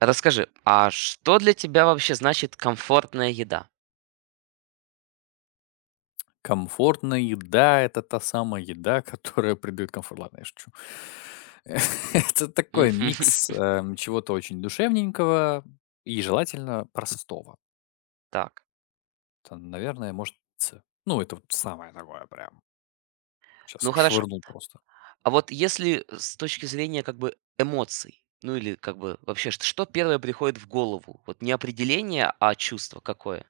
Расскажи, а что для тебя вообще значит комфортная еда? Комфортная еда- это та самая еда, которая придает комфорт. Ладно, я шучу. Это такой Мгм. микс, чего-то очень душевненького и желательно простого. Так, Это, наверное, может, пицца. Ну, это вот самое такое прям. Сейчас ну я хорошо. швырнул просто. А вот если с точки зрения как бы эмоций, ну или как бы вообще, что первое приходит в голову? Вот не определение, а чувство какое?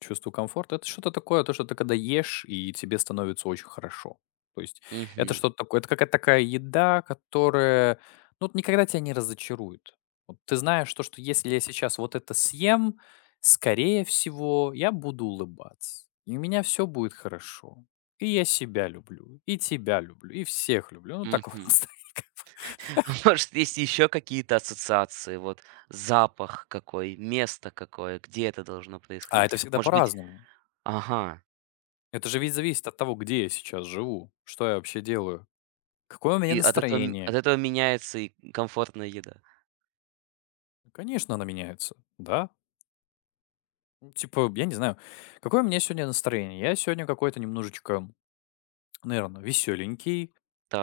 Чувство комфорта- это что-то такое, то, что ты когда ешь, и тебе становится очень хорошо. То есть это Мгм. что-то такое, это какая-то такая еда, которая, ну, вот никогда тебя не разочарует. Вот ты знаешь то, что если я сейчас вот это съем, скорее всего, я буду улыбаться, и у меня все будет хорошо. И я себя люблю, и тебя люблю, и всех люблю. Ну, такого Мгм. настроения. А может, есть еще какие-то ассоциации? Вот запах какой, место какое, где это должно А происходить? это всегда Может быть, по-разному. ага. Это же ведь зависит от того, где я сейчас живу, что я вообще делаю, какое у меня И от этого, настроение. от этого меняется и комфортная еда. Конечно, она меняется, да. Ну, типа, я не знаю, какое у меня сегодня настроение. Я сегодня какой-то немножечко наверное, веселенький.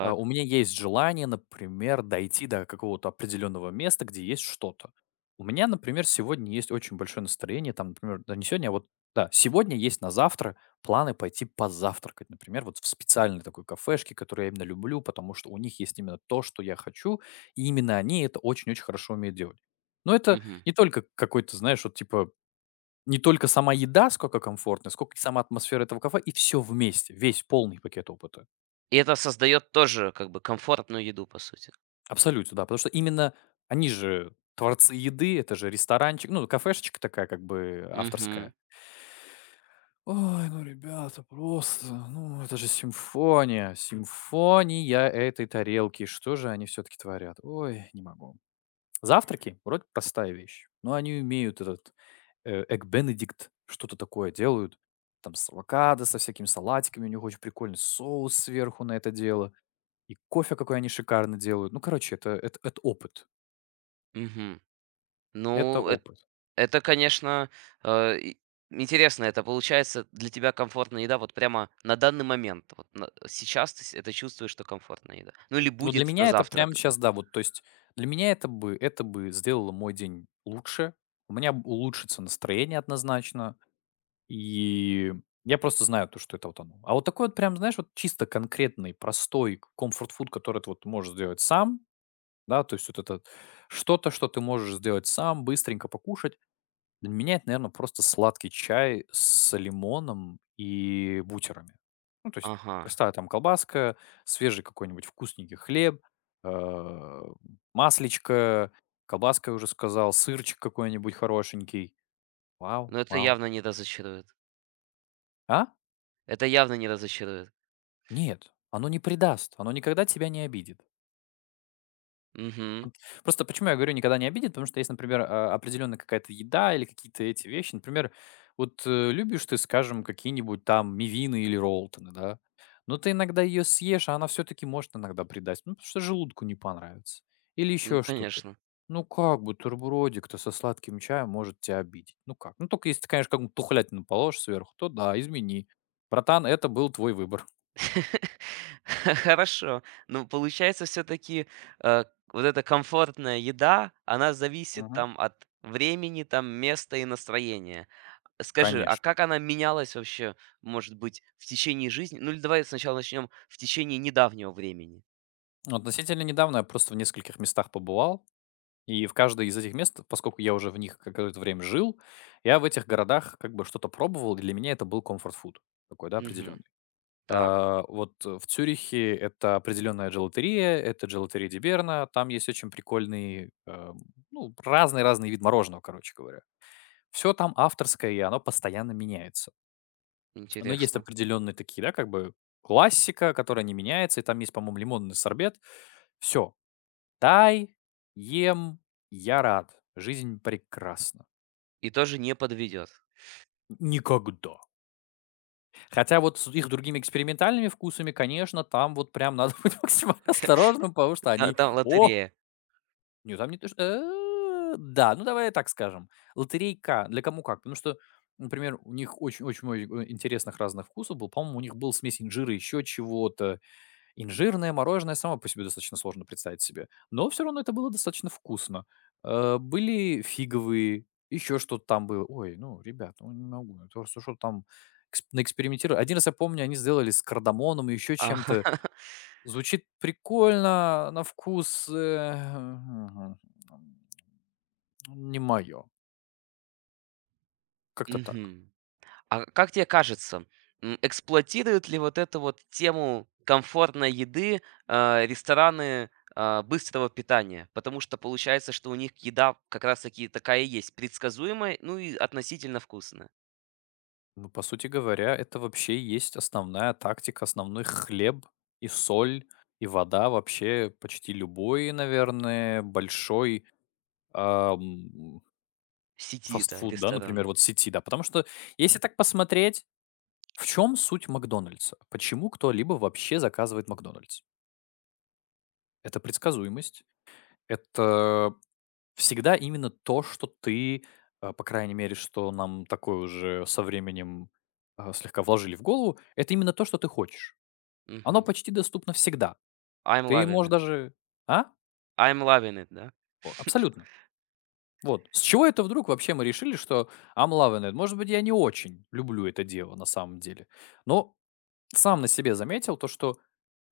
А, у меня есть желание, например, дойти до какого-то определенного места, где есть что-то. У меня, например, сегодня есть очень большое настроение, там, например, да не сегодня, а вот, да, сегодня есть на завтра планы пойти позавтракать, например, вот в специальной такой кафешке, которую я именно люблю, потому что у них есть именно то, что я хочу, и именно они это очень-очень хорошо умеют делать. Но это не только какой-то, знаешь, вот типа не только сама еда сколько комфортная, сколько и сама атмосфера этого кафе, и все вместе, весь полный пакет опыта. И это создает тоже как бы комфортную еду, по сути. Абсолютно, да. Потому что именно они же творцы еды, это же ресторанчик, ну, кафешечка такая как бы Мгм, авторская. Ой, ну, ребята, просто, ну, это же симфония, симфония этой тарелки. Что же они все-таки творят? Ой, не могу. Завтраки вроде простая вещь, но они умеют этот Egg Benedict, что-то такое делают. Там с авокадо, со всякими салатиками, у них очень прикольный соус сверху на это дело. И кофе какой они шикарно делают. Ну, короче, это опыт. мгм. Это Ну, эт опыт. это, конечно, и интересно. Это получается для тебя комфортная еда вот прямо на данный момент. Вот на сейчас ты с это чувствуешь, что комфортная еда. Ну или Ну, для будет на меня это прямо завтрак, сейчас да. да, вот, то есть для меня это бы сделало мой день лучше. У меня б улучшится настроение однозначно, и я просто знаю то, что это вот оно. А вот такой вот прям, знаешь, вот чисто конкретный, простой комфорт-фуд, который ты вот можешь сделать сам, да, то есть вот это вот что-то, что ты можешь сделать сам, быстренько покушать. Для меня это, наверно, просто сладкий чай с лимоном и бутерами. Ну, то есть Ага. простая там колбаска, свежий какой-нибудь вкусненький хлеб, э, масличко, колбаска, я уже сказал, сырчик какой-нибудь хорошенький. Вау, Но это вау. явно не разочарует. А? Это явно не разочарует. Нет, оно не придаст, оно никогда тебя не обидит. Мгм. Просто почему я говорю никогда не обидит, потому что есть, например, определенная какая-то еда или какие-то эти вещи. Например, вот любишь ты, скажем, какие-нибудь там мивины или роллтоны, да? Но ты иногда ее съешь, а она все-таки может иногда придать. Ну, потому что желудку не понравится. Или Ну, еще что-то. конечно. Ну как бутербродик-то со сладким чаем может тебя обидеть? Ну как? Ну только если ты, конечно, как-нибудь тухлятину положишь сверху, то да, измени. Братан, это был твой выбор. Хорошо. Ну, получается, все-таки вот эта комфортная еда, она зависит Мгм. там от времени, там места и настроения. Скажи, а Конечно. как она менялась вообще, может быть, в течение жизни? Ну, или давай сначала начнем в течение недавнего времени. Ну, относительно недавно я просто в нескольких местах побывал, и в каждой из этих мест, поскольку я уже в них какое-то время жил, я в этих городах как бы что-то пробовал, и для меня это был комфорт-фуд такой, да, Мгм. определенный. Так, А, вот в Цюрихе это определенная джелатерия, это джелатерия Диберна, там есть очень прикольный, ну, разный-разный вид мороженого, короче говоря. Все там авторское, и оно постоянно меняется. Но есть интересно. определенные такие, да, как бы классика, которая не меняется, и там есть, по-моему, лимонный сорбет. Все, тай ем, я рад. Жизнь прекрасна. И тоже не подведет. Никогда. Хотя вот с их другими экспериментальными вкусами, конечно, там вот прям надо быть максимально осторожным, потому что они. Там О, лотерея. не, там не то, что да, ну, давай так скажем. Лотерейка для кому как. Потому что, например, у них очень очень много интересных разных вкусов был. По-моему, у них был смесь инжира, еще чего-то. Инжирное мороженое само по себе достаточно сложно представить себе, но все равно это было достаточно вкусно. Были фиговые, еще что-то там было. Ой, ну, ребят, ну не могу, это просто что там экс наэкспериментировали. Один раз я помню, они сделали с кардамоном и еще Ага. чем-то. Звучит прикольно, на вкус, не мое. Как-то так. Мгм. А как тебе кажется, эксплуатируют ли вот эту вот тему комфортной еды, рестораны, быстрого питания? Потому что получается, что у них еда как раз таки такая и есть, предсказуемая, ну и относительно вкусная. Ну, по сути говоря, это вообще и есть основная тактика, основной хлеб и соль, и вода вообще почти любой, наверное, большой, ам, Сети, да, фастфуд, да, например, ресторанов. вот сети, да. Потому что, если так посмотреть, в чем суть "Макдональдса"? Почему кто-либо вообще заказывает "Макдональдс"? Это предсказуемость, это всегда именно то, что ты, по крайней мере, что нам такое уже со временем, слегка вложили в голову, это именно то, что ты хочешь. Оно Мгм. почти доступно всегда. I'm Ты loving можешь it. даже. А? I'm loving it, да? О. Абсолютно. Вот. С чего это вдруг вообще мы решили, что I'm loving it? Может быть, я не очень люблю это дело на самом деле. Но сам на себе заметил то, что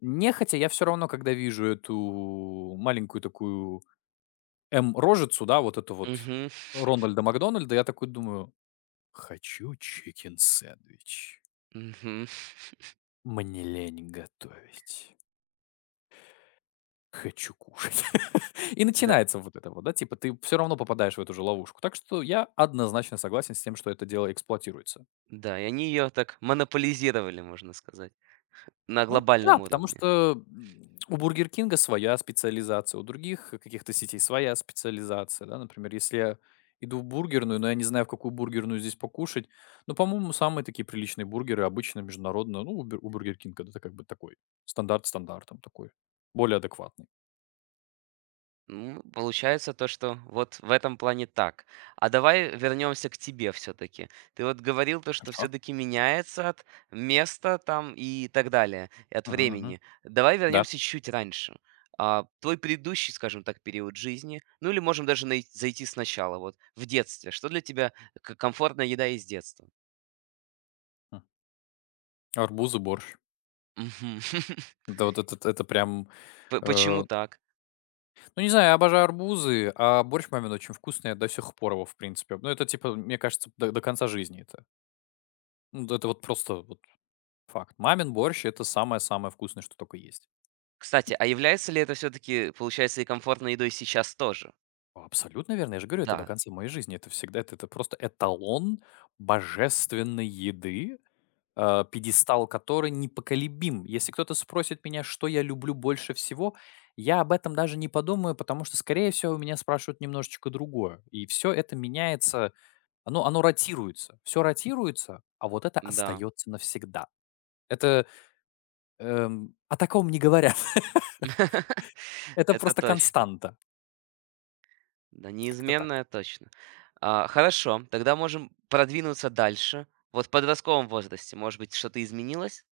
нехотя я все равно, когда вижу эту маленькую такую "М"-рожицу, да, вот эту вот Мгм. Рональда Макдональда, я такой думаю: "Хочу чикен-сэндвич. Мгм. Мне лень готовить". Хочу кушать. И Да, начинается вот это вот, да, типа ты все равно попадаешь в эту же ловушку. Так что я однозначно согласен с тем, что это дело эксплуатируется. да, и они ее так монополизировали, можно сказать, на Ну да, глобальном потому уровне. что, у "Бургер Кинга" своя специализация, у других каких-то сетей своя специализация, да. Например, если я иду в бургерную, но я не знаю, в какую бургерную здесь покушать, но, по-моему, самые такие приличные бургеры обычно международно, ну, у "Бургер Кинга", да это как бы такой стандарт стандартом такой, более адекватный. Ну, получается то, что вот в этом плане так. А давай вернемся к тебе все-таки. Ты вот говорил то, что Хорошо. все-таки меняется от места там и так далее, и от Мгм, мгм. времени. Давай Да. вернемся чуть раньше. А, твой предыдущий, скажем так, период жизни, ну или можем даже зайти сначала, вот в детстве. Что для тебя комфортная еда из детства? М. Арбуз и борщ. Мгм. Да, вот это прям, Почему э, так? ну, не знаю, я обожаю арбузы, а борщ мамин очень вкусный, я до сих пор его, в принципе. Ну, это, типа, мне кажется, до конца жизни это. Ну, это вот просто вот факт. Мамин борщ- это самое-самое вкусное, что только есть. Кстати, а является ли это все-таки, получается, и комфортной едой сейчас тоже? Абсолютно верно, я же говорю, это до Да, конца моей жизни. Это всегда это просто эталон божественной еды, пьедестал которой непоколебим. Если кто-то спросит меня, что я люблю больше всего, я об этом даже не подумаю, потому что, скорее всего, у меня спрашивают немножечко другое. И все это меняется, оно ротируется. Все ротируется, а вот это да. остается навсегда. Это о таком не говорят. Это Это просто точно. константа. Да, Как-то так. неизменное точно. А, хорошо, тогда можем продвинуться дальше. Вот в подростковом возрасте, может быть, что-то изменилось?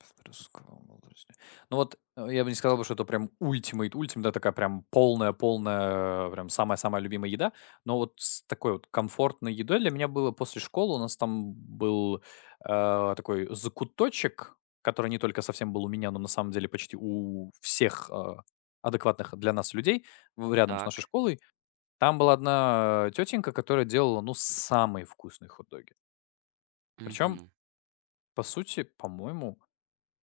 В подростковом возрасте. Ну вот, я бы не сказал бы, что это прям ультимейт ультимейт, да, такая прям полная-полная, прям самая-самая любимая еда. Но вот с такой вот комфортной едой для меня было после школы. У нас там был, такой закуточек, который не только совсем был у меня, но на самом деле почти у всех, адекватных для нас людей в рядом с нашей Так. школой. Там была одна тетенька, которая делала, ну, самые вкусные хот-доги. Причем, Мгм. по сути, по-моему,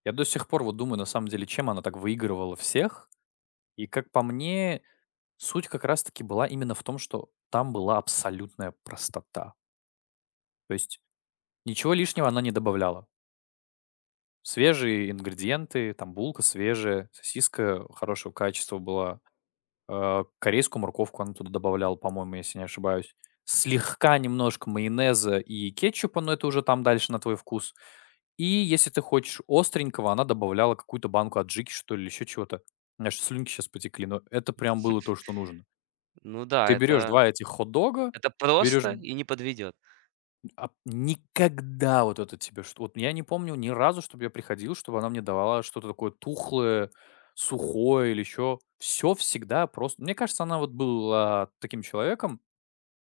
я до сих пор вот думаю, на самом деле, чем она так выигрывала всех. И, как по мне, суть как раз-таки была именно в том, что там была абсолютная простота. То есть ничего лишнего она не добавляла. Свежие ингредиенты, там булка свежая, сосиска хорошего качества была, корейскую морковку она туда добавляла, по-моему, если не ошибаюсь. Слегка немножко майонеза и кетчупа, но это уже там дальше на твой вкус. И если ты хочешь остренького, она добавляла какую-то банку аджики, что ли, или еще чего-то. У меня аж слюнки сейчас потекли, но это прям было то, что нужно. Ну да, Ты берешь 2 этих хот-дога, это берешь просто и не подведет. а никогда вот это тебе что вот я не помню ни разу, чтобы я приходил, чтобы она мне давала что-то такое тухлое, сухое или еще. Все всегда просто мне кажется, она вот была таким человеком,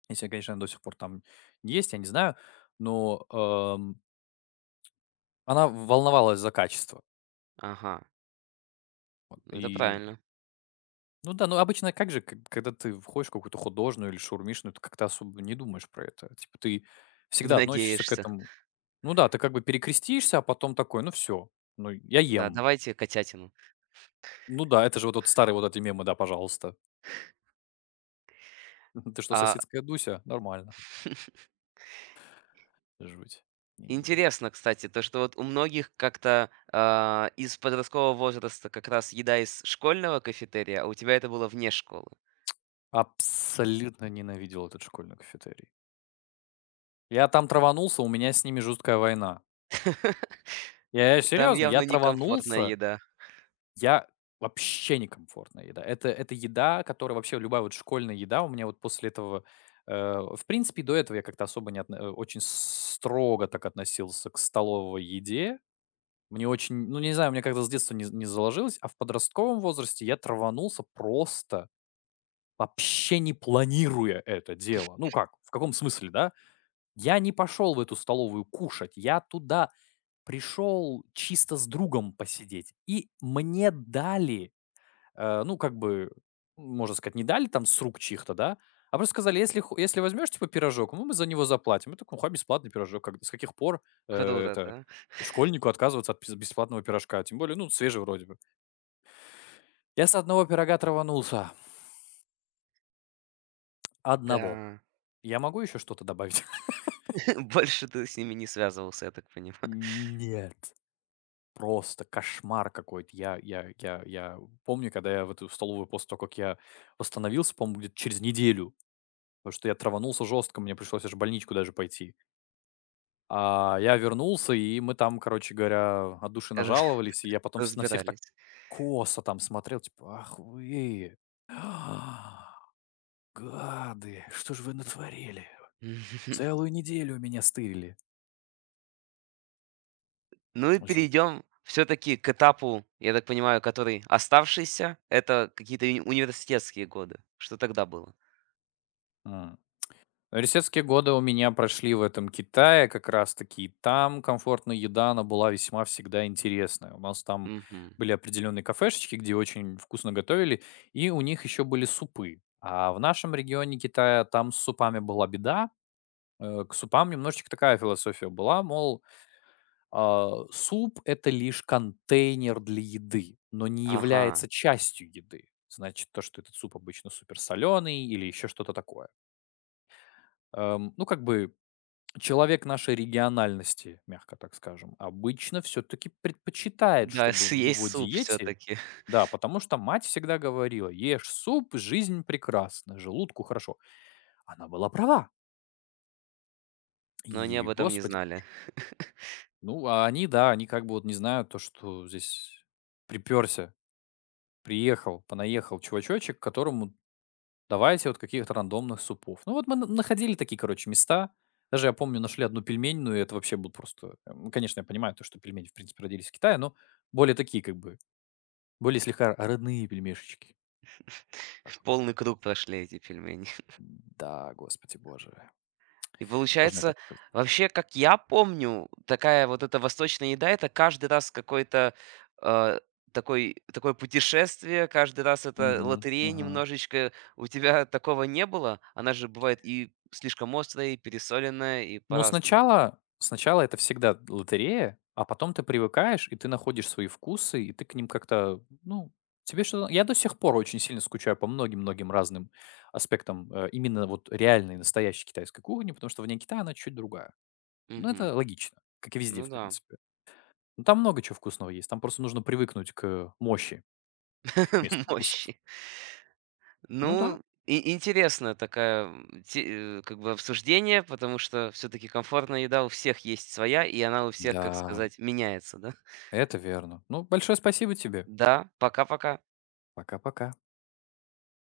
если, конечно, она до сих пор там есть, я не знаю, но, она волновалась за качество. Ага, ну это И, правильно. ну да, ну обычно как же, к когда ты входишь в какую-то художную или шаурмичную, ты как-то особо не думаешь про это. Типа ты Не всегда относишься к надеешься. этому. Ну да, ты как бы перекрестишься, а потом такой: "Ну все, ну я Да, ем". давайте котятину. Ну да, это же вот тот старый вот эти мемы, да, пожалуйста. Ты что, А, соседская Дуся? Нормально. Жуть. Не-не-не. интересно, кстати, то, что вот у многих как-то а, из подросткового возраста как раз еда из школьного кафетерия, а у тебя это было вне школы. Абсолютно ненавидел этот школьный кафетерий. Я там траванулся, у меня с ними жуткая война. Я Там серьезно, я явно некомфортная траванулся, еда. я вообще некомфортная еда. Это еда, которая вообще любая вот школьная еда у меня вот после этого, в принципе, до этого я как-то особо не очень строго так относился к столовой еде. Мне очень, ну, не знаю, мне как-то с детства не заложилось, а в подростковом возрасте я траванулся просто, вообще не планируя это дело. Ну как, в каком смысле, да? Я не пошел в эту столовую кушать, я туда пришел чисто с другом посидеть, и мне дали. Ну, как бы, можно сказать, не дали там с рук чьих-то, да, а просто сказали, если возьмешь, типа, пирожок, мы за него заплатим. Я такой, ха, бесплатный пирожок. Как, с каких пор Круто, это да? школьнику отказываться от бесплатного пирожка? Тем более, ну, свежий вроде бы. Я с одного пирога траванулся. Одного. Да. Я могу еще что-то добавить? Больше ты с ними не связывался, я так понимаю. Нет. Просто кошмар какой-то. Я помню, когда я в эту столовую после того, как я восстановился, по-моему, где-то через неделю, потому что я траванулся жестко, мне пришлось аж в больничку даже пойти. А, я вернулся, и мы там, короче говоря, от души Раз нажаловались, и я потом вс на всех так разбирались. косо там смотрел, типа: "Ах вы, а, гады, что ж вы натворили? Целую неделю меня стырили". Ну и Жуть. перейдем все-таки к этапу, я так понимаю, который оставшийся. Это какие-то университетские годы. Что тогда было? Университетские годы у меня прошли в этом Китае как раз-таки. И там комфортная еда, она была весьма всегда интересная. У нас там Мгм. были определенные кафешечки, где очень вкусно готовили, и у них еще были супы. А в нашем регионе Китая там с супами была беда. К супам немножечко такая философия была, мол, суп– это лишь контейнер для еды, но не Ага. является частью еды. Значит, то, что этот суп обычно супер соленый или еще что-то такое. Ну, как бы человек нашей региональности, мягко так скажем, обычно все-таки предпочитает, Да, чтобы в его съесть суп диете. все-таки. Да, потому что мать всегда говорила: "Ешь суп, жизнь прекрасна, желудку хорошо". Она была права. Но они об И, этом не господи боже, знали. ну, а они, да, они как бы вот не знают то, что здесь приперся, приехал, понаехал чувачочек, которому. Давайте вот каких-то рандомных супов. Ну вот мы находили такие, короче, места. Даже я помню, нашли одну пельменную, и это вообще был просто, ну, конечно, я понимаю, то, что пельмени, в принципе, родились в Китае, но более такие, как бы, более слегка родные пельмешечки. Так, Полный круг прошли эти пельмени. да, господи боже. И Можно и так получается, сказать. вообще, как я помню, такая вот эта восточная еда — это каждый раз какой-то, э, такой такое путешествие, каждый раз это Мгм, лотерея мгм. немножечко. У тебя такого не было? Она же бывает и слишком острая, и пересоленная, и Ну, по-разному. сначала это всегда лотерея, а потом ты привыкаешь, и ты находишь свои вкусы, и ты к ним как-то, ну, тебе что. Я до сих пор очень сильно скучаю по многим-многим разным аспектам, именно вот реальной, настоящей китайской кухни, потому что вне Китая она чуть другая. Ну, Мгм. это логично, как и везде, Ну в да, принципе. Ну, там много чего вкусного есть, там просто нужно привыкнуть к мощи местных вкусов. мощи. Ну да. Ну, и интересно такая, как бы обсуждение, потому что все таки комфортная еда у всех есть своя, и она у всех, как Да, сказать, меняется, да? это верно. Ну, большое спасибо тебе. Да, пока-пока. Пока-пока.